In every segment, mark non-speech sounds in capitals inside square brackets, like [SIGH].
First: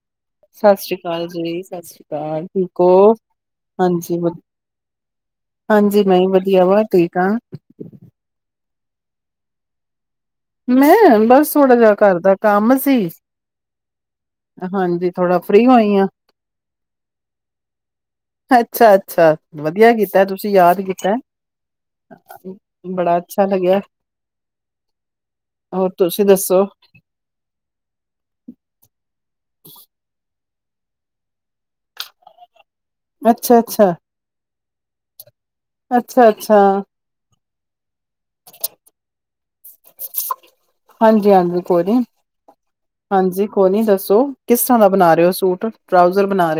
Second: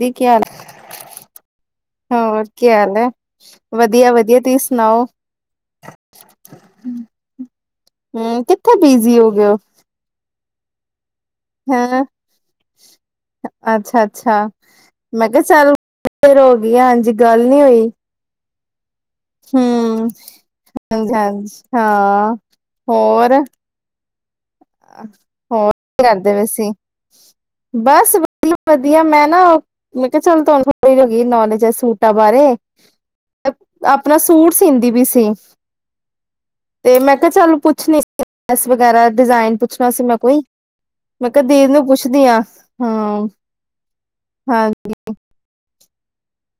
ਦੀ ਕੀ ਹਾਲ ਸਤਿ ਸ੍ਰੀ ਅਕਾਲ ਜੀ ਸਤਿ ਸ੍ਰੀ ਹੋਰ ਅਕਾਲ ਕੀ ਠੀਕ ਹਾਲ ਹੈ ਹੋ, ਵਧੀਆ ਹਾਂਜੀ, ਵਧੀਆ ਤੁਸੀਂ ਸੁਣਾਓ ਹਾਂਜੀ ਵ ਮੈਂ ਵਧੀਆ ਵਾ ਠੀਕ ਹਾਂ। ਹਮ ਕਿੱਥੇ [UNINTELLIGIBLE] ਬਿਜ਼ੀ ਹੋ ਗਏ ਓ? ਮੈਂ। ਬਸ ਥੋੜਾ ਜਿਹਾ ਹੈਂ, ਘਰ ਦਾ ਕੰਮ ਸੀ, ਅੱਛਾ ਅੱਛਾ ਹਾਂਜੀ ਮੈਂ ਥੋੜਾ ਕਿਹਾ ਫ੍ਰਰੀ ਚੱਲ ਹੋਈ ਹਾਂ। ਫਿਰ ਹੋ ਗਈ, ਹਾਂਜੀ ਗੱਲ ਨੀ ਹੋਈ। ਅੱਛਾ ਅੱਛਾ ਵਧੀਆ ਹਮ ਕੀਤਾ ਤੁਸੀਂ ਯਾਦ ਕੀਤਾ, ਹਾਂਜੀ ਹਾਂਜੀ ਹਾਂ ਆ ਬੜਾ ਹੋਰ ਅੱਛਾ ਲੱਗਿਆ। ਹੋਰ ਕੀ ਤੁਸੀਂ ਕਰਦੇ ਦੱਸੋ? ਵੈਸੀ ਬਸ ਵਧੀਆ ਮੈਂ ਨਾ ਮੈਂ ਕਿਹਾ ਚਲ ਤੁਹਾ ਹੋ ਗਈ [UNINTELLIGIBLE] ਨੌਲੇਜ ਸੂਟਾਂ ਬਾਰੇ ਅੱਛਾ, ਅੱਛਾ ਸੀਦੀ [UNINTELLIGIBLE] ਵੀ ਸੀ ਅੱਛਾ, ਅੱਛਾ ਪੁੱਛ ਗੈਸ ਵਗੈਰਾ ਡਿਜ਼ਾਇਨ ਪੁੱਛਣਾ ਸੀ ਮੈਂ ਕੋਈ ਮੈਂ ਹਾਂਜੀ ਹਾਂਜੀ ਕਿਹਾਦੀਰ ਕੋਈ ਨੂੰ ਨੀ ਪੁੱਛਦੀ ਹਾਂ ਹਾਂ ਹਾਂਜੀ ਹਾਂਜੀ ਟਰਊਜ਼ਰ ਬਣਾ ਰਿ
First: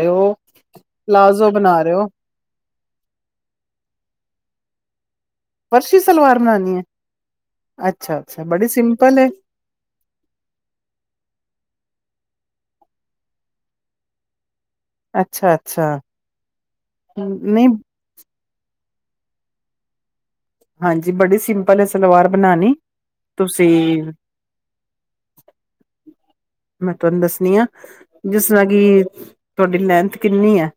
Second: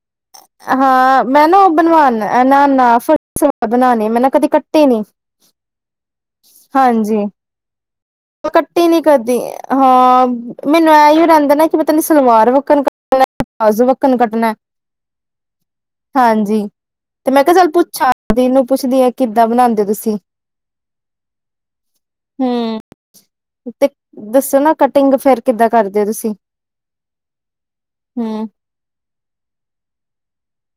ਹਾਂ ਮੈਂ ਨਾ ਉਹ ਹੋ ਬਣਵਾਾਨ ਨਾਲ ਫ ਬਣਾਣੇ ਮੈਂ ਨਾ ਕਦੇ ਕੱਟੇ ਨ ਪਰਸ਼ੀ ਸਲਵਾਰ ਬਣਾਉਣੀ ਹੈ। ਅੱਛ ਕੱਟੀ ਨੀ ਕਰਦੀ ਹਾਂ ਮੈਨੂੰ ਐਹੀ ਰਹਿੰਦਾ ਨਾ ਕਿ ਸਲਵਾਰ ਵੱਕਣ ਕੱਟਣਾ ਪਲਾਜ਼ੋ ਵੱਕਣ ਕੱਟਣਾ ਅੱਛਾ ਅੱਛਾ ਹਾਂਜੀ ਤੇ ਮੈਂ ਕਿਹਾ ਨਹੀਂ ਚੱਲ ਪੁੱਛਾਂ ਦੀਨ ਨੂੰ ਪੁੱਛਦੀ ਆਾਂ ਕਿੱਦਾਂ ਬਣਾਉਂਦੇ ਹੋ ਤੁਸੀਂ। ਹਾਂਜੀ ਬੜੀ ਸਿੰਪਲ ਹੈ। ਸਲਵਾਰ ਬਣਾਉਣੀ ਹੂੰ ਤੁਸੀਂ ਤੇ ਦੱਸੋ ਨਾ ਕਟਿੰਗ ਫੇਰ ਕਿੱਦਾਂ ਕਰਦੇ ਹੋ ਤੁਸੀਂ ਮੈਂ ਤੁਹਾਨੂੰ ਦੱਸਣੀ ਆ ਜਿਸ ਹੂੰ ਤਰ੍ਹਾਂ ਕਿ ਤੁਹਾਡੀ ਲੈਂਥ ਕਿੰਨੀ ਹੈ।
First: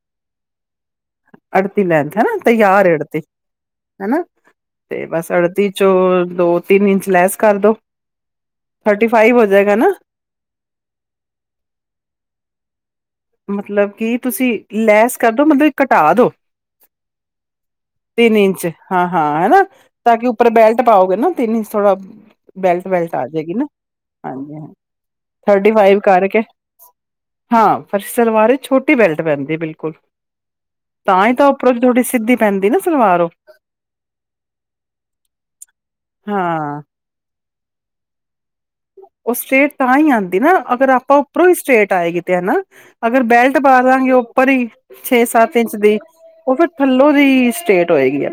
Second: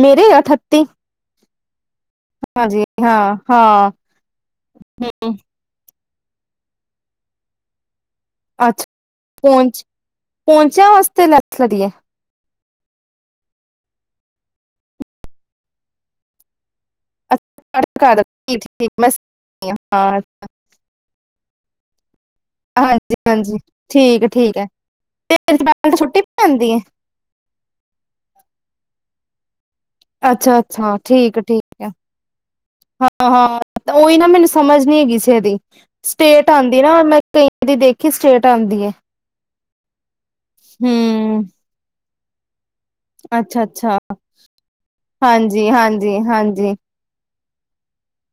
ਮੇਰੇ ਅੱਠੱਤੀ ਅ [INAUDIBLE] ਲੈਂਦੇ ਹਨਾ ਤ ਯਾਰ ੜ ਤੇ ਹਾਂ ਹਨਾ ਤੇ ਬਸ ਹੂੰ ਅੜਦੀ ਚੋਂ ਦੋ ਤਿੰਨ ਇੰਚ ਲੈਸ ਕਰਦੋ ਅੱਛਾ ਪਹੁੰਚ ਪਹੁੰਚਿਆ ਵਾਸਤੇ ਲੈ ਲੜਏ ਮਤਲਬ ਕਿ ਤੁਸੀਂ ਲੈਸ ਕਰਦੋ ਮਤਲਬ ਘਟਾ ਦੋ ਅੱਛਾ ਤਿੰਨ ਠੀਕ ਇੰਚ ਠੀਕ ਹਾਂ ਮੈਂ ਹਾਂ ਹਨਾ ਹਾਂ ਤਾਂ ਕਿ ਉੱਪਰ ਬੈਲਟ ਪਾਓਗੇ ਨਾ ਤਨ ਥੋੜਾ ਬੈਲਟ ਵੈਲਟ ਹਾਂਜੀ ਆ ਜਾਏਗੀ ਹਾਂਜੀ ਨਾ ਠੀਕ ਹੈ। ਹਾਂਜੀ ਠੀਕ ਹਾਂ ਥਰਟੀ ਹੈ ਫਾਈਵ ਛੁੱਟੀ ਪ ਆਦੀ ਹੈ ਪਰ ਸਲਵਾਰ ਛੋਟੀ ਬੈਲਟ ਪੈਂਦੀ ਹੈ। ਬਿਲਕੁਲ ਅੱਛਾ ਅੱਛਾ ਤਾਂ ਹੀ ਠੀਕ ਤਾਂ ਉੱਪਰੋਂ ਠੀਕ ਹੈ। ਥੋੜੀ ਸਿੱਧੀ ਪੈਂਦੀ ਨਾ ਸਲਵਾਰ ਉਹ ਹਾਂ ਹਾਂ ਉਹੀ ਨਾ ਮੈਨੂੰ ਸਮਝ ਨੀ ਹੈ ਕਿਸੇ ਦੀ ਸਟੇਟ ਹਾਂ ਆਉਂਦੀ ਨਾ ਮੈਂ ਕਈ ਦੀ ਦੇਖੀ ਸਟੇਟ ਤਾਂਦੀ ਏ। ਉਹ ਸਟ੍ਰੇਟ ਤਾਂ ਹੀ ਹਨ ਨਾ, ਅਗਰ ਆਪਾਂ ਉੱਪਰੋਂ ਹੀ ਸਟੇਟ ਆਏਗੀ। [UNINTELLIGIBLE] ਅਗਰ ਬੈਲਟ ਅੱਛਾ ਪਾ ਅੱਛਾ ਲਾਂਗੇ ਉੱਪਰ ਹੀ, ਛੇ ਸੱਤ ਹਾਂਜੀ ਇੰਚ ਦੀ ਹਾਂਜੀ ਉਹ ਫਿਰ ਹਾਂਜੀ ਥੱਲੋਂ ਦੀ ਸਟੇਟ ਹੋਏਗੀ ਆ।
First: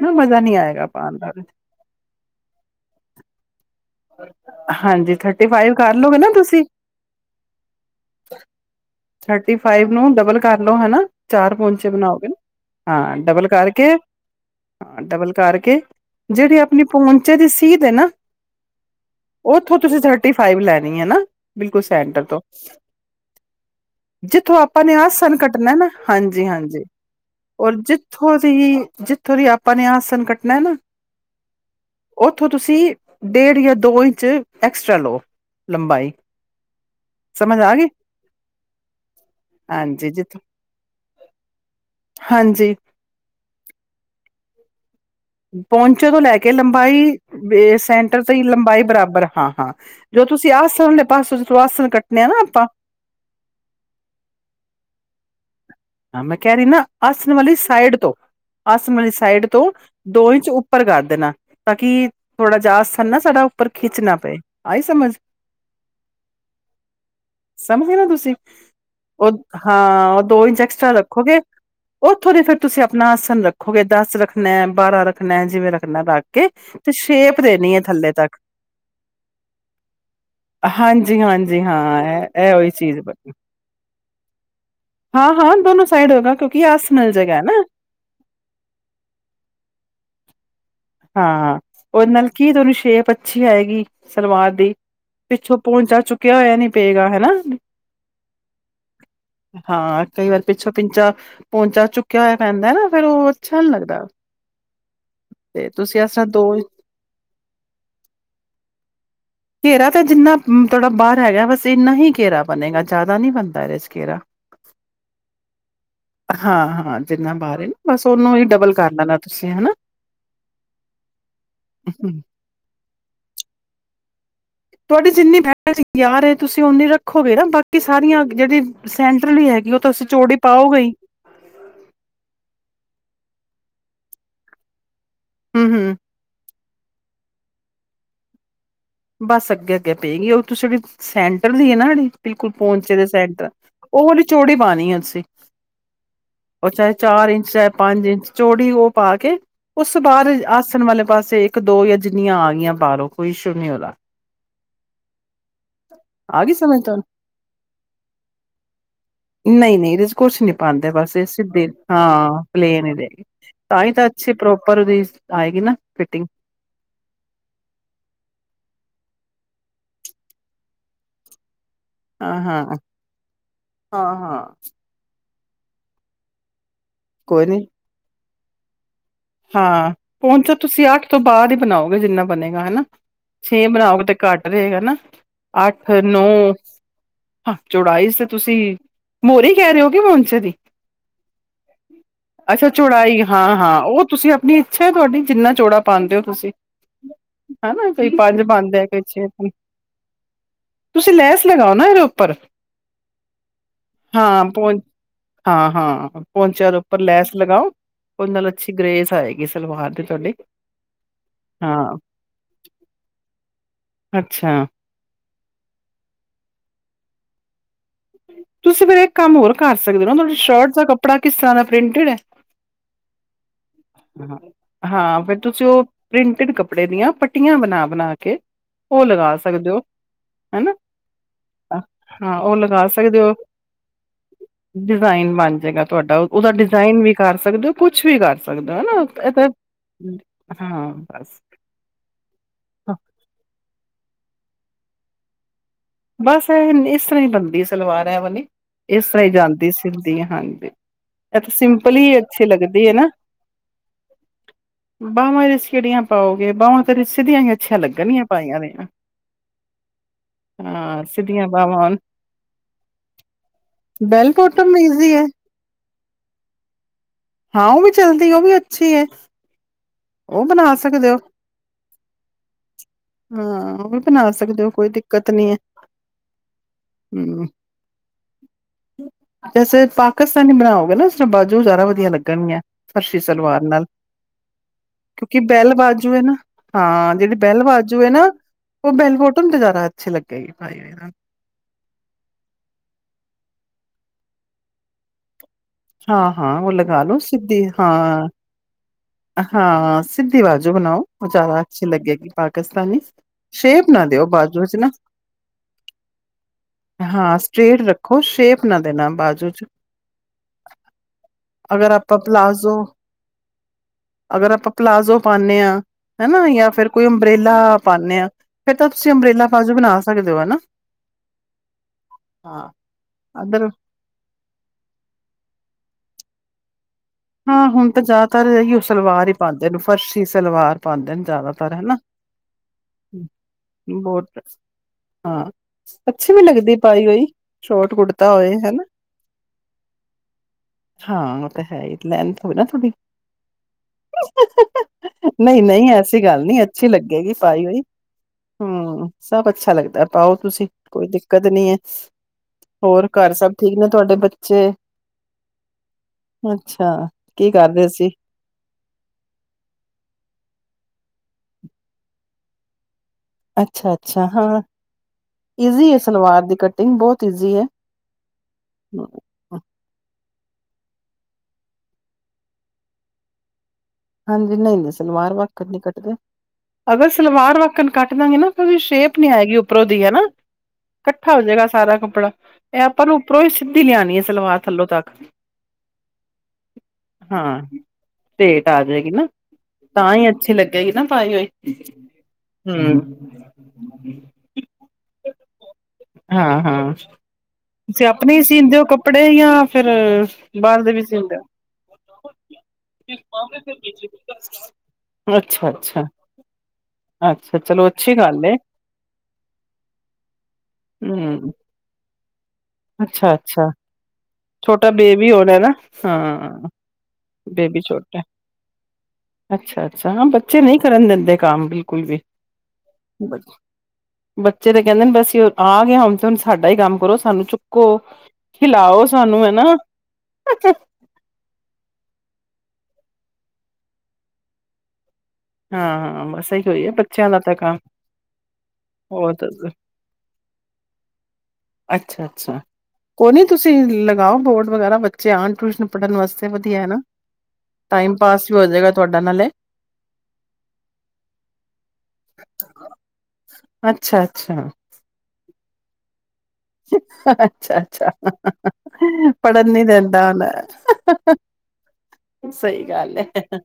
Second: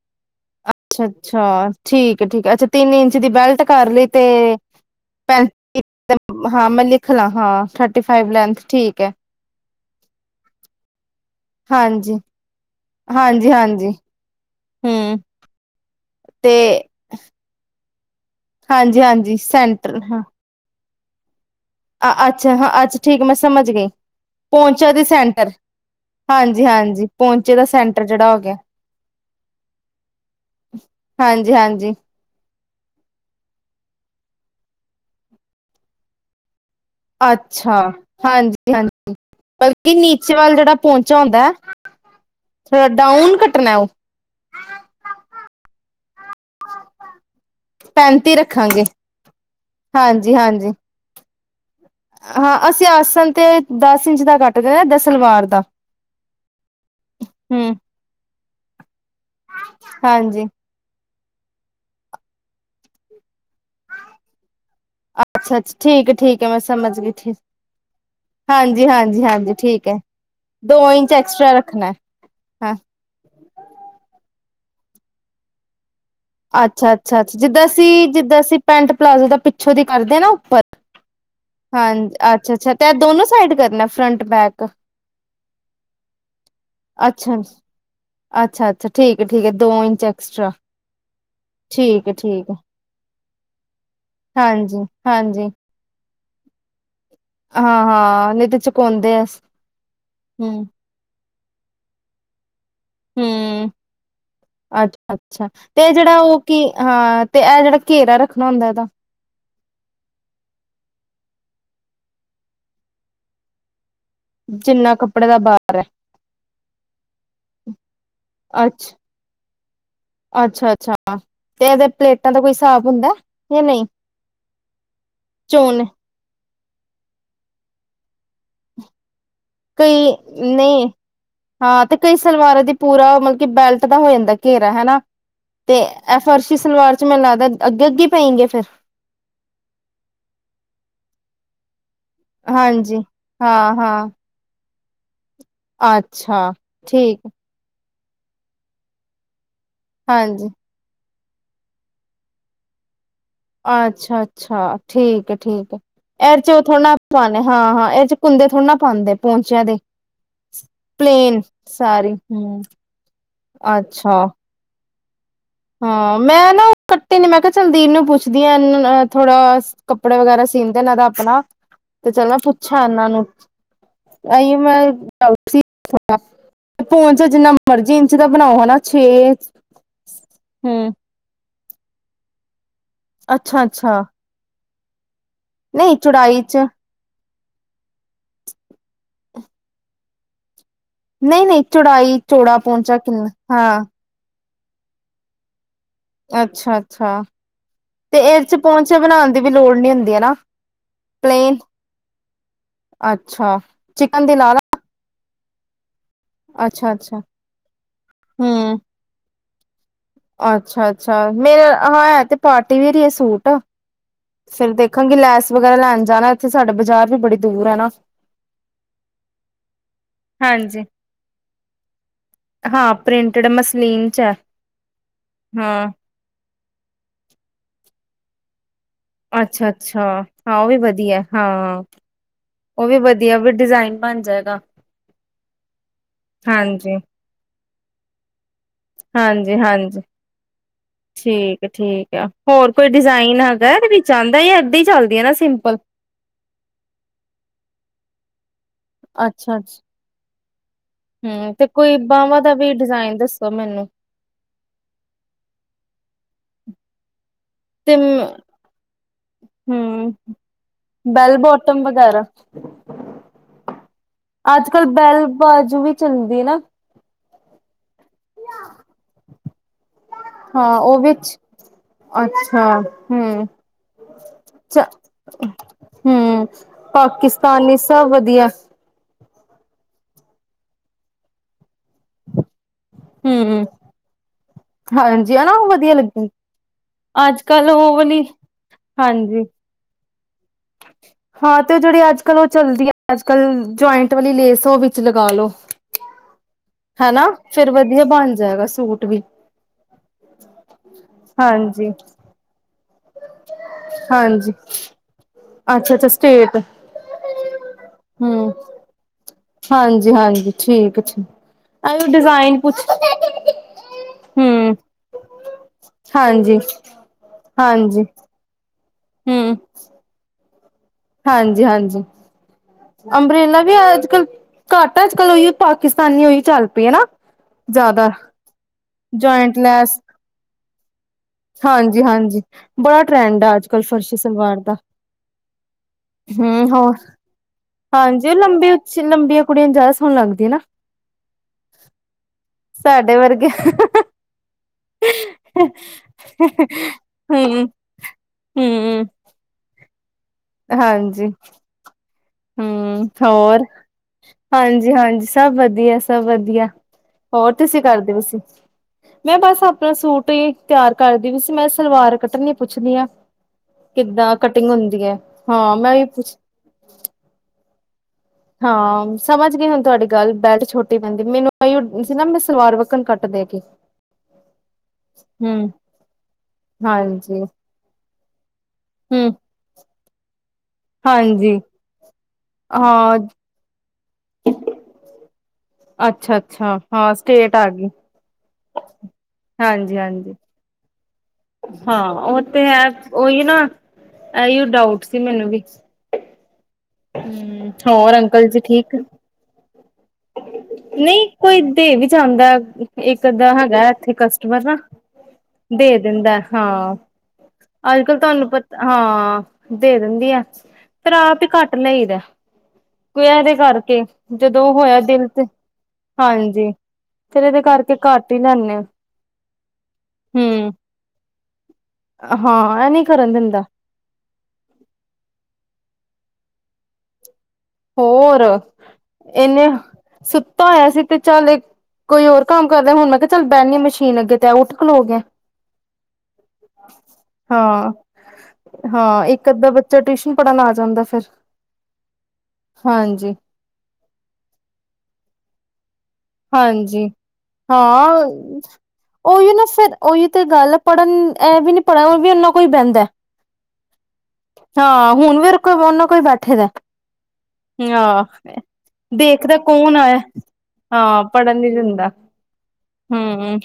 ਅੱਛਾ ਅੱਛਾ ਠੀਕ ਹੈ ਠੀਕ ਹੈ ਅੱਛਾ ਤਿੰਨ ਇੰਚ ਦੀ ਬੈਲਟ ਕਰ ਲਈ ਤੇ ਹਾਂਜੀ ਥਰਟੀ ਫਾਈਵ ਪੈਂਤੀ ਕਰ ਲਓਗੇ ਨਾ ਤੇ- ਤੁਸੀਂ, ਹਾਂ ਮੈਂ ਲਿਖ ਲਾਂ ਹਾਂ ਲੈਂਥ ਠੀਕ ਹੈ ਥਰਟੀ ਫਾਈਵ ਨੂੰ ਡਬਲ ਕਰ ਲੋ ਹਨਾ। ਚਾਰ ਪੌਂਚੇ ਹਾਂਜੀ ਬਣਾਓਗੇ ਨਾ, ਹਾਂ ਡਬਲ ਹਾਂਜੀ ਹਾਂਜੀ ਕਰਕੇ, ਹਾਂ ਹੂੰ ਡਬਲ ਕਰਕੇ ਤੇ ਜਿਹੜੀ ਆਪਣੀ ਪੌਂਚੇ ਦੀ ਸੀ ਕੀ ਤੇ ਨਾ ਹਾਂਜੀ ਹਾਂਜੀ ਸੈਂਟਰ ਹਾਂ। ਨੀ ਏਨਾ। ਬਿਲਕੁਲ ਸੈਂਟਰ ਤੋਂ, ਅੱਛਾ ਹਾਂ ਅੱਛਾ ਠੀਕ ਮੈਂ ਸਮਝ ਗਈ ਜਿੱਥੋਂ ਆਪਾਂ ਪਹੁੰਚਾ ਨੇ ਦੀ ਆਸਣ ਸੈਂਟਰ ਕੱਟਣਾ ਨਾ, ਹਾਂਜੀ ਹਾਂਜੀ-ਹਾਂਜੀ ਹਾਂਜੀ ਪਹੁੰਚੇ ਦਾ ਔਰ ਸੈਂਟਰ ਜਿਹੜਾ ਜਿੱਥੋਂ ਹੋ ਗਿਆ ਅੱਸੀ ਜਿੱਥੋਂ ਦੀ ਆਪਾਂ ਨੇ ਆਸਣ ਕੱਟਣਾ ਨਾ ਹਾਂਜੀ ਹਾਂਜੀ ਉੱਥੋਂ ਤੁਸੀਂ ਡੇਢ ਯਾ ਦੋ ਇੰਚ ਐਕਸਟ੍ਰਰਾ ਲਓ ਲੰਬਾਈ। ਸਮਝ ਆ ਅੱਛਾ ਗਈ ਹਾਂਜੀ-ਹਾਂਜੀ ਬਲਕਿ ਹਾਂਜੀ ਨੀਚੇ ਜਿੱਥੋਂ ਵੱਲ ਜਿਹੜਾ ਪਹੁੰਚਾ ਹੁੰਂਦਾ ਹਾਂਜੀ ਹੈ [UNINTELLIGIBLE] ਡਾਊਨ ਕਟਣਾ ਉਹ ਪਹੁੰਚ [UNINTELLIGIBLE] ਲੈ ਕੇ ਲੰਬਾਈ ਬੇ-ਸੈਂਟਰ ਤੇ ਪੈਂਤੀ ਹੀ ਲੰਬਾਈ ਰੱਖਾਂਗੇ ਬਰਾਬਰ ਹਾਂ-ਹਾਂ ਜੋ ਹਾਂਜੀ ਤੁਸੀਂ ਹਾਂਜੀ ਆਸਣ ਵਾਲੇ ਪਾਸੇ ਚ ਆਸਣ ਕੱਟਣੇ ਨਾ ਹਾਂ ਆਪਾਂ। ਅਸੀਂ ਆਸਨ ਤੇ ਦਸ ਇੰਚ ਦਾ ਕੱਟ ਦੇਣਾ ਦ ਸਲਵਾਰ ਦਾ ਹਾਂ ਮੈਂ ਕਹਿ ਰਹੀ ਨਾ ਆਸਣ ਵਾਲੀ ਹਮ ਸਾਈਡ ਤੋਂ, ਆਸਣ ਵਾਲੀ ਸਾਈਡ ਤੋਂ, ਦੋ ਹਾਂਜੀ ਇੰਚ ਉੱਪਰ ਕਰ ਦੇਣਾ। ਤਾਂਕਿ ਥੋੜਾ ਜਿਹਾ ਆਸਾਨ ਨਾ ਸਾਡਾ ਉੱਪਰ ਖਿੱਚ ਣਾ ਪਏ। ਆਈ ਸਮਝ ਅੱਛਾ ਅੱਛਾ ਠੀਕ ਹੈ ਠੀਕ ਹੈ ਮੈਂ ਸਮਝ ਗਈ ਠੀ ਸਮਝੇ ਨਾ ਤੁਸੀਂ ਹਾਂਜੀ ਹਾਂਜੀ ਉਹ ਹਾਂਜੀ ਠੀਕ ਹੈ, ਹਾਂ ਉਹ ਦੋ [UNINTELLIGIBLE] ਇੰਚ ਰੱਖੋਗੇ, ਐਕਸਟਰਾ ਰੱਖਣਾ ਉਥੋ ਦੀ ਫਿਰ ਹਾਂ ਤੁਸੀਂ ਆਪਣਾ ਆਸਣ ਰੱਖੋਗੇ ਦੱਸ ਰੱਖ ਰੱਖਣਾ ਬਾਹਾਰਾ ਰੱਖਣਾ ਜਿਵੇਂ ਰੱਖ ਰੱਖਣਾ ਕੇ ਤੇ ਅੱਛਾ-ਅੱਛਾ ਸ਼ੇਪ ਜਿੱਦਾਂ ਦੇਣੀ ਹੈ ਅਸੀਂ ਥੱਲੇ ਤੱਕ ਜਿਦਾਂ ਅਸੀਂ ਪੈਂਟ ਪਲਾਜੋ ਦਾ ਪਿੱਛੋਂ ਦੀ ਕਰਦੇ ਹਾਂ ਨਾ ਉੱਪਰ ਹਾਂਜੀ ਹਾਂਜੀ ਹਾਂ ਹਾਂਣ ਇਹ ਅੱਛਾ ਇਹੀ ਅੱਛਾ ਤੇ ਇਹ ਚੀਜ਼ ਦੋਨੋ ਬਣੀ ਸਾਈਡ ਕਰਨਾ ਫਰੰਟ ਬੈਕ। ਹਾਂ ਹਾਂ ਦੋਨੋ ਸਾਈਡ ਹੋਏਗਾ ਕਿਊ ਅੱਛਾ, ਅੱਛਾ ਅੱਛਾ ਠੀਕ ਹੈ ਠੀਕ ਹੈ ਦੋ ਇੰਚ ਐਕਸਟਰਾ। ਹਾਂ ਉਹ ਠੀਕ ਹੈ-ਠੀਕ ਨਲਕੀ ਹੈ ਤੋਵੀ ਸ਼ੇਪ ਅੱਛੀ ਆਏਗੀ ਸਲਵਾਰ ਦੀ ਹਾਂਜੀ-ਹਾਂਜੀ ਪਿੱਛੋਂ ਪੌਂਚਾਂ ਚੁੱਕਿਆ ਹੋਇਆ ਨੀ ਪਏਗਾ ਹਨਾ, ਹਾਂ-ਹਾਂ ਨਹੀਂ ਤੇ ਚੁਕਾਉਂਦੇ ਆ ਹਾਂ ਕਈ ਵਾਰ ਹੂੰ-ਹੂੰ ਪਿੱਛੋਂ ਪਿੰਚਾ ਪੌਂਚਾਂ ਚੁੱਕਿਆ ਹੋਇਆ ਪੈਣ ਨਾ ਫੇਿਰ ਔ ਅੱਛਾ ਨੀ ਲੱਗਦਾ। ਅੱਛਾ-ਅੱਛਾ ਤੇ ਇਹ ਤੁਸੀਂ ਇਸ ਜਿਹੜਾ ਤਰ੍ਹਾਂ ਉਹ ਦੋ ਕੀ ਹਾਂ ਤੇ ਇਹ ਜਿਹੜਾ ਘੇਰਾ ਰੱਖਣਾ ਹੁੰਦਾ ਇਹਦਾ। ਘੇਰਾ ਤਾਂ ਜਿੰਨਾ ਤੁਹਾਡਾ ਬਾਹ ਹੈਗਾ ਬਸ ਇੰਨਾ ਹੀ ਘੇਰਾ ਬਣੇਗਾ ਜ਼ਿਆਦਾ ਨੀ ਬਣਦਾ ਇਹਦੇ ਚ। ਘੇਰਾ ਜਿੰਨਾ ਕੱਪੜੇ ਦਾ ਬਾਰ ਹੈ, ਹਾਂ ਹਾਂ ਜਿੰਨਾ ਬਾਹਰ ਹੈ ਨਾ ਬਸ ਉਹਨੂੰ ਹੀ ਡਬਲ ਅੱਛ, ਕਰ ਲੈਣਾ ਤੁਸੀਂ ਹਨਾ ਅੱਛਾ-ਅੱਛਾ ਤੇ ਇਦੇ ਪਲੇਟਾਂ ਦਾ ਕੋਈ ਹਿਸਾਬ ਹੁੰਦਾ ਜਾਂ ਨਹੀਂ? ਤੁਹਾਡੀੇ ਜਿੰਨੀ ਭੈਣ ਚੋਣ [UNINTELLIGIBLE] ਯਾਰ ਏ। ਤੁਸੀਂ ਔਨੀੇ ਰੱਖੋਗੇ ਨਾ ਬਾਕੀ ਸਾਰੀਆਂ ਜਿਹੜੀ ਸੇ ਕਈ, ਨਹੀਂ, ਹਾਂ ਤੇ ਕਈ ਸਲਵਾਰਾਂ ਦੀ ਪੂਰਾ ਮਤਲਬ ਕਿ ਬੈਲਟ ਦਾ ਹੋ ਜਾਂਦਾ ਘੇਰਾ ਹੈਨਾ। ਹੂੰ ਤੇ ਹੂੰ ਐ ਫਰਸ਼ ਸਲਵਾਰ ਚ ਮੈਂਨੂ ਲਗਦਾ ਅੱਗੇ ਅੱਗੇ ਪਏਗੇ ਫੇਰ? ਬਸ ਅੱਗੇ ਅੱਗੇ ਪਏਗੀ ਓ ਤੁਸੀ ਜਿਹੜੀ ਸੈਂਟਰ ਦੀ ਹੈ ਨਾ ਜਿਹੜੀ ਬਿਲਕੁਲ ਪੌਂਚੇ ਹਾਂਜੀ। ਦੇ ਸੈਂਟਰ ਓ ਹਾਂ-ਹਾਂ ਆਲੀ ਚੋੜੀ ਬ ਨਹੀਂ ਅੱਸੀਂ ਅੱਛਾ, ਠੀਕ। ਇੰਚ ਚਾਹੇ ਪੰਜ ਇੰਚ ਚੋੜੀ ਓ ਪਾ ਕੇ ਓਸ ਤੋਂ ਬਾਦ ਚ ਹਾਂਜੀ ਆਸਨ ਵਾਲੇ ਪਾਸੇ ਇੱਕ-ਦੋ ਜਾਂ ਜਿੰਨੀਆਂ ਆ ਗਈਆਂ ਪਾਲੋ ਕੋਈ ਈ ਅੱਛਾ-ਅੱਛਾ, ਠੀਕ ਐ, ਠੀਕ ਐ। ਇਰਦੇ ਆ ਗਈ ਚ ਓ ਥੋੜ ਸਮਝ ਨਾ ਤੁਹਾਨੂੰ ਪਾਨਾ ਐ, ਹਾਂ-ਹਾਂ ਇਹਦੇ ਚ ਕੁੰਦੇ ਥੋੜ੍ਹੇ ਨਾ ਪਾਂਦੇ ਪੌਂਚੇਆ ਦੇ, ਨਹੀਂ ਨਹੀਂ ਇਹਦੇ ਚ ਕੁਛ ਨੀ ਪਾਉਂਦੇ ਬਸ ਇਹ ਪਲੇਨ ਸਿੱਧੇ ਸਾਰੀ ਹਾਂ ਹੁੰ, ਪਲੇਨ ਹੀ ਰਹੇਗੀ ਤਾਂ ਹੀ ਤਾਂ ਅੱਛਾ। ਅੱਛੀ ਪ੍ਰੋਪਰ ਉਹਦੀ ਆਏਗੀ ਨਾ ਹਾਂ ਫਿਟਿੰਗ ਮੈਂ ਨਾ ਓ ਕੱਟੇ ਨੇ, ਮੈਂ ਕਿਹਾ ਚਲ ਦੀ ਨੂੰ ਪੁੱਛਦੀ ਹਾਂ ਇਹਨਾਂ ਅ ਥੋੜਾ ਕੱਪੜੇ ਵਗੈਰਾ ਸੀਦੇਂ ਨੇ ਦਾ ਆਪਨਾ ਤੇ ਚਲ ਹਾਂ ਮੈਂ ਹਾਂ ਪੁੱਛਾਂ ਇਹਨਾਂ ਨੂੰ ਹਾਂ ਹਾਂ ਏਈਓ ਮੈਂ। [UNINTELLIGIBLE] ਤੇ ਪੌਂਚ ਕੋਈ ਜਿੰਨਾ ਨੀ ਮਰਜੀ ਇੰਚ ਚ ਦਾ ਬਨਾਓ ਹੈਨਾ? ਹਾਂ, ਪੌਂਚ ਤੁਸੀਂ ਅੱਠ ਤੋਂ ਬਾਅ [UNINTELLIGIBLE] ਹੀ ਬਣਾਓਗੇ ਜਿੰਨਾ ਬਣੇਗਾ ਹੈਨਾ? ਛੇ ਅੱਛਾ-ਅੱਛਾ ਬਨਾਓਗੇ ਤੇ ਘੱਟ ਰਹੇਗਾ। ਨਾ ਨਹੀਂ ਚੌੜਾਈ ਚ ਆ। ਚੌੜਾਈ ਚ ਤੇ ਤੁਸੀਂ ਮੋਰੀ ਕਹਿ ਰਹੇ ਹੋ ਕਿ ਪੌਂਚੇ ਦੀ? ਨਹੀਂ-ਨਹੀਂ ਚੌੜਾਈ, ਚੌੜਾ ਪੌਂਚਾਂ ਕਿੰਨਾ ਹਾਂ। ਆਪਨੀ ਇੱਛਾ ਹੈ ਤੁਹਾਡੀ ਜਿੰਨਾ ਚੌੜਾ ਪਾਉਂਦੇ ਹੋ ਤੁਸੀਂ ਅੱਛਾ-ਅੱਛਾ ਹਨਾ ਕੋਈ ਤੇ ਪੰਜ ਇਹਦੇ ਚ ਪਾਉਂਦੇ ਆ ਪੌਂਚੇ ਕੋਈ ਛੇ ਬਨਾਨ ਦੀ ਵੀ ਲੋੜ ਨੀ ਹੁੰਦੀ ਹੈ ਨਾ ਤੁਸੀਂ ਲੈਸ ਪਲੇਨ, ਲਗਾਓ ਨਾ ਇਹਦੇ ਉੱਪਰ ਅੱਛਾ ਚਿਕਨ ਦੀ ਹਾਂ ਲਾਲਾ ਪਹੁੰਚ ਹਾਂ-ਹਾਂ। ਪੌਂਚੇਆ ਦੇ ਉੱਪਰ ਲੈਸ ਲਗਾਓ, ਉਹਦੇ ਨਾਲ ਅੱਛੀ ਹਮ ਗ੍ਰੇਸ ਆਏਗੀ ਸਲਵਾਰ ਦੀ ਤੁਹਾਡੀ ਅੱਛਾ- ਅੱਛਾ ਮੇਰਾ ਆ ਹਾਂ ਹੈ ਤੇ ਪਾਰਟੀ ਵੀਯਆ ਸੂਟ ਅੱਛਾ ਫੇਰ ਦੇਖਾਂਗੇ ਲੈਸ ਵਗੈਰਾ ਲੈਣ ਜਾਣਾ ਇੱਥੇ ਸਾਡੇ ਬਾਜ਼ਾਰ ਵੀ ਬੜੀ ਦੂਰ ਹੈ ਨਾ ਤੁਸੀਂ ਫੇ ਇੱਕ ਕੰਮ ਹੋਰ ਕਰ ਸਕਦੇ ਨਾ ਤੁ ਸ਼ਰਟ ਦਾ ਹਾਂਜੀ ਕੱਪੜਾ ਕਿਸ ਤਰ੍ਹਾਂ ਦਾ ਪ੍ਰਿੰਟ ਹੈ। ਹਾਂ ਪ੍ਰਿੰਟਡ ਮਸਲੀਨ ਚ ਹੈ ਹਾਂ, ਫੇਰ ਤੁਸੀਂ ਉਹ ਹਾਂ ਪ੍ਰਿੰਟ ਕੱਪੜੇ ਦੀ ਪੱਟੀਆਂ ਬਣਾ -ਬਣਾ ਓਕੇ। ਅੱਛਾ -ਅੱਛਾ ਹਾਂ ਉਹ ਵੀ ਵਧੀਆ ਹਾਂ, ਉਹ ਵੀ ਵਧੀਆ ਵੀ ਡਿਜ਼ਾਇਨ ਬਣ ਜਾਏਗਾ ਡਿਜਾਇਨ ਬਣ ਜਾੲਏਗਾ ਤੁਹਾਡਾ ਉਹਦਾ ਹਾਂਜੀ ਡਿਜਾਇਨ ਵੀ ਕਰ ਸਕਦੇ ਹੋ ਕੁੱਛ ਵੀ ਕਰ ਸਕਦੇ ਹੋ ਹਨਾ ਇਹ ਤਾਂ ਹਾਂਜੀ -ਹਾਂਜੀ, ਹਾਂ ਬਸ ਠੀਕ- ਠੀਕ ਆ ਹੋਰ ਕੋਈ ਡਿਜ਼ਾਇਨ ਹੈਗਾ ਇਹਦੇ ਵਿੱਚ ਆ ਇਦਾਂ ਇਏਦਾਂ ਹੀ ਚੱਲਦੀਆਂ ਨਾ ਸਿੰਪਲ। ਬਸ ਇਹ ਇਸ ਤਰ੍ਹਾਂ ਹੀ ਬਣਦੀ ਸਲਵਾਰ ਐ ਵੀ। ਇਸ ਤਰ੍ਹਾਂ ਅੱਛਾ ਜਾਂਦੀ ਅੱਛਾ ਸੀਦੀ। ਹਾਂਜੀ, ਇਹ ਤਾਂ ਹਮ ਤੇ ਕੋਈ ਸਿੰਪਲ ਹੀ ਬਾਹਵਾਂ ਅੱਛੀ ਦਾ ਵੀ ਲੱਗਦੀ ਹੈ ਨਾ, ਡਿਜ਼ਾਇਨ ਦੱਸੋ ਮੈਨੂੰ ਬਾਹਵਾਂ ਕਿਹੜੀਆਂ ਪਾਓਗੇ ਬਾਹਵਾਂ ਆਂ ਸੀਦੀਆਂ ਵੀ ਤੇ ਹਮ ਹਾਂ ਬੈਲ ਸਿੱਧੀਆਂ ਬਾਹਵਾਂ ਬੋਟਮ ਹੋਣ ਵਗੈਰਾ, ਬੈਲ ਅੱਜ ਬੋਟਮ ਕੱਲ੍ਹ ਈਜ਼ੀ ਹੈ ਬੈਲ ਬਾਜ਼ੂ ਵੀ ਚੱਲਦੀ ਨਾ। ਹਾਂ, ਉਹ ਵੀ ਚੱਲਦੀ ਉਹ ਵੀ ਅੱਛੀ ਹੈ। ਉਹ ਬਣਾ ਹਾਂ ਉਹ ਸਕਦੇ ਹੋ ਵਿੱਚ ਅੱਛਾ। ਹਮ ਹਾਂ ਉਹ ਵੀ ਬਣਾ ਸਕਦੇ ਹੋ ਚ ਕੋਈ ਦਿੱਕਤ ਨੀ ਹੈ ਹਮ ਹਮ ਪਾਕਿਸਤਾਨੀ ਸਭ ਵਧੀਆ ਜੈਸੇ ਪਾਕਿਸਤੀ ਬਣਾਓਗੇ ਨਾ ਉਸ ਬਾਜੂ ਜ਼ਾਰਦਾ ਵਧੀਆ ਲੱਗਣਗੀਆਂ। ਸਤਿ ਸ੍ ਸਲਵਾਰ ਹਮ ਨਾਲ ਹਾਂਜੀ ਕਿਉਂਕਿ ਹਨਾ ਉਹ ਬੈਲ ਵਧੀਆ ਬਾਜੂ ਹੈ ਲੱਗੀ ਨਾ। ਹਾਂ, ਜਿਹੜੀ ਅੱਜ ਬੈਲ ਕੱਲ ਉਹ ਬਾਜੂ ਹੈ ਵਾਲੀ ਨਾ, ਉਹ ਬੈਲ ਫੋਟੋ ਹਾਂਜੀ ਨੂੰ ਤੇ ਜ਼ਿਆਦਾ ਛਿਲਕ ਹਾਂ, ਤੇ ਉਹ ਜਿਹੜੀ ਅੱਜ -ਕੱਲ੍ਹ ਉਹ ਚੱਲਦੀ ਆ। ਕੱਲ ਜੁਆਇੰਟ ਵਾਲੀ ਲੇਸ ਹੋ ਵਿੱਚ ਲਗਾ ਲੋ। ਹਾਂ- ਹਾਂ ਉਹ ਲਗਾ ਲਓ ਹਨਾ ਸਿੱਧੀ ਫੇਰ ਵਧੀਆ ਹਾਂ ਬਣ ਜਾਏਗਾ ਸੂਟ ਵੀ -ਹਾਂ ਸਿੱਧੀ ਬਾਜੋ ਬਣਾਓ। ਜ਼ਿਆਦਾ ਅੱਛੀ ਹਾਂਜੀ ਲੱਗੇਗੀ ਪਾਕਿਸਤਾਨ ਸ਼ੇਪ ਨਾ ਦਿਓ ਹਾਂਜੀ ਬਾਜੂ ਚ ਨਾ। ਅੱਛਾ ਅੱਛਾ ਸਟੇਟ ਹਾਂ, ਸਟੇਟ ਰੱਖੋ ਹਮ ਸ਼ੇਪ ਨਾ ਦੇਣਾ ਬਾਜੂ ਚ ਹਾਂਜੀ- ਹਾਂਜੀ, ਠੀਕ ਹੈ ਠੀਕ ਅਗਰ ਅ ਆਪਾਂ ਡਿਜ਼ਾਇਨ ਪਲਾਜ਼ੋ, ਪੁੱਛ ਅਗਰ ਆਪਾਂ ਹਮ ਪਲਾਜ਼ੋ ਪਾਦੇ ਹਾਂ। ਹਨਾ ਹਾਂਜੀ ਜਾਂ ਫੇਿਰ ਕੋਈ ਅੰਬਰੇਲਾ ਹਾਂਜੀ ਪਾਉਦੇ ਹਾਂ। ਫੇਰ ਤਾਂ ਤੁਸੀਂ ਅੰਬਰੇਲਾ ਹਮ ਬਾਜੂ ਬਣਾ ਸਕਦੇ ਹੋ ਹਨਾ। ਹਾਂਜੀ ਹਾਂਜੀ ਹਾਂ ਅੰਬਰੇਲਾ ਅਦਰ ਵੀ ਅੱਜ ਕਲ ਘੱਟ ਆ [UNINTELLIGIBLE] ਕੱਲ ਉਈ ਪਾਕਿਸਤਾਨੀ ਉਹੀ ਚੱਲ ਪਈ ਹੈ ਨਾ ਹਾਂ ਹੁਣ ਤਾਂ ਜ਼ਿਆਦਾ ਜ਼ਿਆਦਾਤਰ ਰਹੀ ਸਲਵਾਰ ਹੀ ਜੁਆਇੰਟ ਪਾਉਂਦੇ ਲੈਸ ਫਰਸ਼ੀ ਸਲ ਸਵਾਰ ਹਾਂਜੀ ਹਾਂਜੀ ਬੜਾ ਟਰੈਂਡ ਆ ਅੱਜ ਕੱਲ ਫਰਸ਼ ਬਹੁਤ ਸਲਵਾਰ ਦਾ ਹਾਂ ਅੱਛੀ ਵੀ ਹਮ ਲੱਗਦੀ ਹੋਰ ਪਾਈ ਹੋਈ ਸ਼ੋਟ ਹਾਂਜੀ ਕੁੜਤਾ ਉਹ ਹੋਏ ਲੰਬੇ ਉ ਹਨਾ। ਲੰਬੀਆਂ ਕੁੜੀਆਂ ਨੂੰ ਜ਼ਿਆਦਾ ਸੋਹਣ ਲੱਗਦੀਆਂ ਨਾ ਹਾਂ ਉਹ ਤਾਂ ਹੈ ਹੀ ਲੈਂਥ ਹੋਵੇ ਨਾ ਤੁਥਹਾਡੀ ਸਾਡੇ ਵਰਗੇ [UNINTELLIGIBLE] ਨਹੀਂ ਨਹੀਂ ਐਸੀ ਗੱਲ ਨਹੀਂ ਅੱਛੀ ਲੱਗੇਗੀ ਪਾਈ ਹੂੰ ਹੋਈ ਹੂੰ ਹਮ ਸਭ ਅੱਛਾ [UNINTELLIGIBLE] ਲੱਗਦਾ ਪਾਓ ਤੁਸੀਂ ਕੋਈ ਦਿੱਕਤ ਨੀ ਹੈ ਹਮ ਘਰ ਸਭ ਹੋਰ ਠੀਕ ਨੇ ਤੁਹਾਡੇ ਬੱਚੇ ਹਾਂਜੀ ਹਾਂਜੀ ਸਭ ਵਧੀਆ ਸਭ ਵਧੀਆ ਅੱਛਾ ਕੀ ਹੋਰ ਤੁਸੀਂ ਕਰਦੇ ਸੀ ਕਰਦੇਸੀ ਮੈਂ ਬਸ ਆਪਣਾ ਸੂਟ ਹੀ ਤਿਆਰ ਕਰਦੀ ਵੀ ਸੀ ਮੈਂ ਸਲਵਾਰ ਕੱਟਣੀ ਪੁੱਛਦੀ ਹਾਂ ਅੱਛਾ ਅੱਛਾ ਕਿੱਦਾਂ ਹਾਂ ਕਟਿੰਗ ਹੁੰਦੀ ਹੈ ਹਾਂ ਈਜ਼ੀ ਮੈਂ ਹੈ ਵੀ ਪੁੱਛ ਸਲਵਾਰ ਦੀ ਕਟਿੰਗ ਬਹੁਤ ਤ ਈਜ਼ੀ ਹੈ ਹਾਂ ਸਮਝ ਗਈ ਹੁਣ ਤੁਹਾਡੀ ਗੱਲ ਬੈਲ ਛੋਟੀ ਬੰਦੀ ਮੈਨੂੰ ਆਹੀਓ ਸੀ ਨਾ ਮੈਂ ਸਲਵਾਰ ਵੱਕਣ ਕੱਟ ਦੇ ਕੇ ਹਾਂਜੀ ਨਹੀਂ ਨਹੀਂ ਸਲਵਾਰ ਵਾਕਣ ਹੂੰ ਨਹੀਂ ਕੱਟਦੇ ਅਗਰ ਹਾਂਜੀ ਸਲਵਾਰ ਵਾਕਣ ਕੱਟ ਦਾਂਗੇ ਨਾ ਉਹਦੀ ਸ਼ੇਪੀ ਹੂੰ ਹੈਗੀ ਉਪਰੋਂ ਦੀ ਹਨਾ ਇਕੱਠਾ ਹਾਂਜੀ ਹੋਜਏਗਾ ਸਾਰਾ ਕੱਪੜਾ ਇਹ ਆਪਾਂ ਨੂੰ ਹਾਂ ਉੱਪਰੋਂ ਹੀ ਸਿੱਧੀ ਲਿਆਉਣੀ ਹੈ ਸਲਵਾਰ ਥੱਲੋਂ ਤੱਕ ਅੱਛਾ ਅੱਛਾ ਹਾਂ ਸਟੇਟ ਆ ਗ਼ੀ [UNINTELLIGIBLE] ਆ ਜਾਏਗੀ ਨਾ ਤਾਂ ਹੀ ਅੱਛੀ ਲੱਗੇਗੀ ਨਾ ਪਾਈ ਹੋਈ ਹਾਂ ਉਹ ਤੇ ਹੈ ਹਮ ਉਹੀ ਨਾ ਇਹੀਓ ਡਾਊਟ ਸੀ ਮੈਨੂੰ ਵੀ [INAUDIBLE] ਹਾਂ ਹਾਂ ਹਮ ਤੁਸੀਂ ਹੋਰ ਆਪਣੇ ਹੀ ਅੰਕਲ ਜੀ ਸੀਂਦੇ ਹੋ ਠੀਕ ਕੱਪੜੇ ਯਾਂ ਨਹੀਂ ਕੋਈ ਦੇ ਵੀ ਜਾਂਦਾ ਇੱਕ ਅੱਧਾਂ ਹੈਗਾ ਇੱਥੇ ਕਸਟਮਰ ਨਾ ਅੱਛਾ ਦੇ ਅੱਛਾ ਦਿੰਦਾ ਹਾਂ ਅੱਛਾ ਚਲੋ ਅੱਜ ਅੱਛੀ ਕੱਲ ਗੱਲ ਤੁਹਾਨੂੰ ਏ ਪਤਾ ਹਾਂ ਦੇ ਦਿੰਦੀ ਆ ਫਿਰ ਆਪ ਵੀ ਹਮ ਘੱਟ ਨਹੀਂ [UNINTELLIGIBLE] ਕੁਆ ਤੇ ਕਰਕੇ ਜਦੋਂ ਉਹ ਹੋਇਆ ਦਿਲ ਤੇ ਣਾ ਨਾ ਹਾਂ ਹਾਂਜੀ ਫਿਰ ਇਹਦੇ ਬੇਬੀ ਕਰਕੇ ਛੋਟਾ ਘੱਟ ਹੀ ਲੈਂਦੇ ਹਾਂ ਅੱਛਾ ਅੱਛਾ ਹਾਂ ਬੱਚੇ ਹਮ ਨਹੀਂ ਕਰਨ ਦਿੰਦੇ ਕੰਮ ਬਿਲਕੁਲ ਵੀ ਹਾਂ ਇਹ ਨੀ ਕਰਨ ਦਿੰਦਾ ਬੱਚੇ ਤੇ ਕਹਿੰਦੇ ਬਸ ਆ ਹੁਣ ਤੇ ਹੁਣ ਸਾਡਾ ਹੀ ਕੰਮ ਕਰੋ ਸਾਨੂੰੁ ਕੋ ਹਿਲਾਓ ਇਨੇ ਸੁੱਤਾ ਹੋਇਆ ਸੀ ਤੇ ਚੱਲ ਕੋਈ ਹੋਰ ਕੰਮ ਕਰਦੇ ਹੁਣ ਮੈਂ ਕਿਹਾ ਚੱਲ ਬਹਿਿੰਦੀ ਆ ਮਸ਼ੀਨ ਅੱਗੇ ਤੇ ਉਹ ਉੱਠ ਖਲੋ ਗਿਆ ਹਾਂ ਬਸ ਇਹੀ ਹੋਈ ਹੈ ਬੱਚਿਆਂ ਦਾ ਤਾਂ ਕੰਮ ਹਾਂ ਹਾਂ ਹੋਰ ਇੱਕ ਅੱਧਾ ਬੱਚਾ ਟਿਊਸ਼ਨ ਪੜ੍ਹਨ ਆ ਜਾਂਦਾ ਫਿਰ ਅੱਛਾ ਅੱਛਾ ਕੋ ਹਾਂਜੀ ਨੀ ਤੁਸੀਂ ਲਗਾਓ ਬੋਰਡ ਵਗੈਰਾ [UNINTELLIGIBLE] ਵਧੀਆ ਹੈ ਨਾ ਹਾਂਜੀ ਹਾਂ ਟਾਈਮ ਪਾਸ ਵੀ ਹੋ ਜਾਏਗਾ ਤੁਹਾਡਾ ਨਾਲੇ ਉਹੀ ਨਾ ਫਿਰ ਉਹੀ ਤੇ ਗੱਲ ਪੜ੍ਹਨ ਇਹ ਵੀ ਨੀ ਪੜ੍ਹਿਆ ਵੀ ਓਨਾ ਕੋਈ ਬਹਿੰਦਾ ਅੱਛਾ-ਅੱਛਾ ਹਾਂ ਹੁਣ ਵੀ [UNINTELLIGIBLE] ਅੱਛਾ ਅੱਛਾ ਹਾਂ ਦੇਖਦਾ ਪੜ੍ਹਨ ਨੀ ਕੌਣ ਆਇਆ ਦਿੰਦਾ ਉਹਨ ਹਾਂ ਪੜ੍ਹਨ ਨੀ ਦਿੰਦਾ ਸਹੀ ਗੱਲ ਹਮ ਹੈ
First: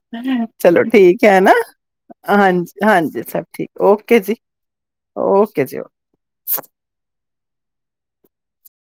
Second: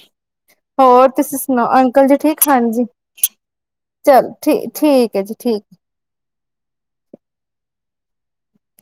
ਚਲੋ ਹੋਰ ਠੀਕ ਹੈ ਤੁਸੀਂ ਨਾ ਸੁਣਾਓ ਅੰਕਲ ਜੀ ਠੀਕ ਹਾਂਜੀ ਹਾਂਜੀ ਸਭ ਠੀਕ ਓਕੇ ਚਲ ਜੀ ਠੀਕ ਠੀਕ ਹੈ ਠੀਕ ਓਕੇ ਜੀ ਓਕੇ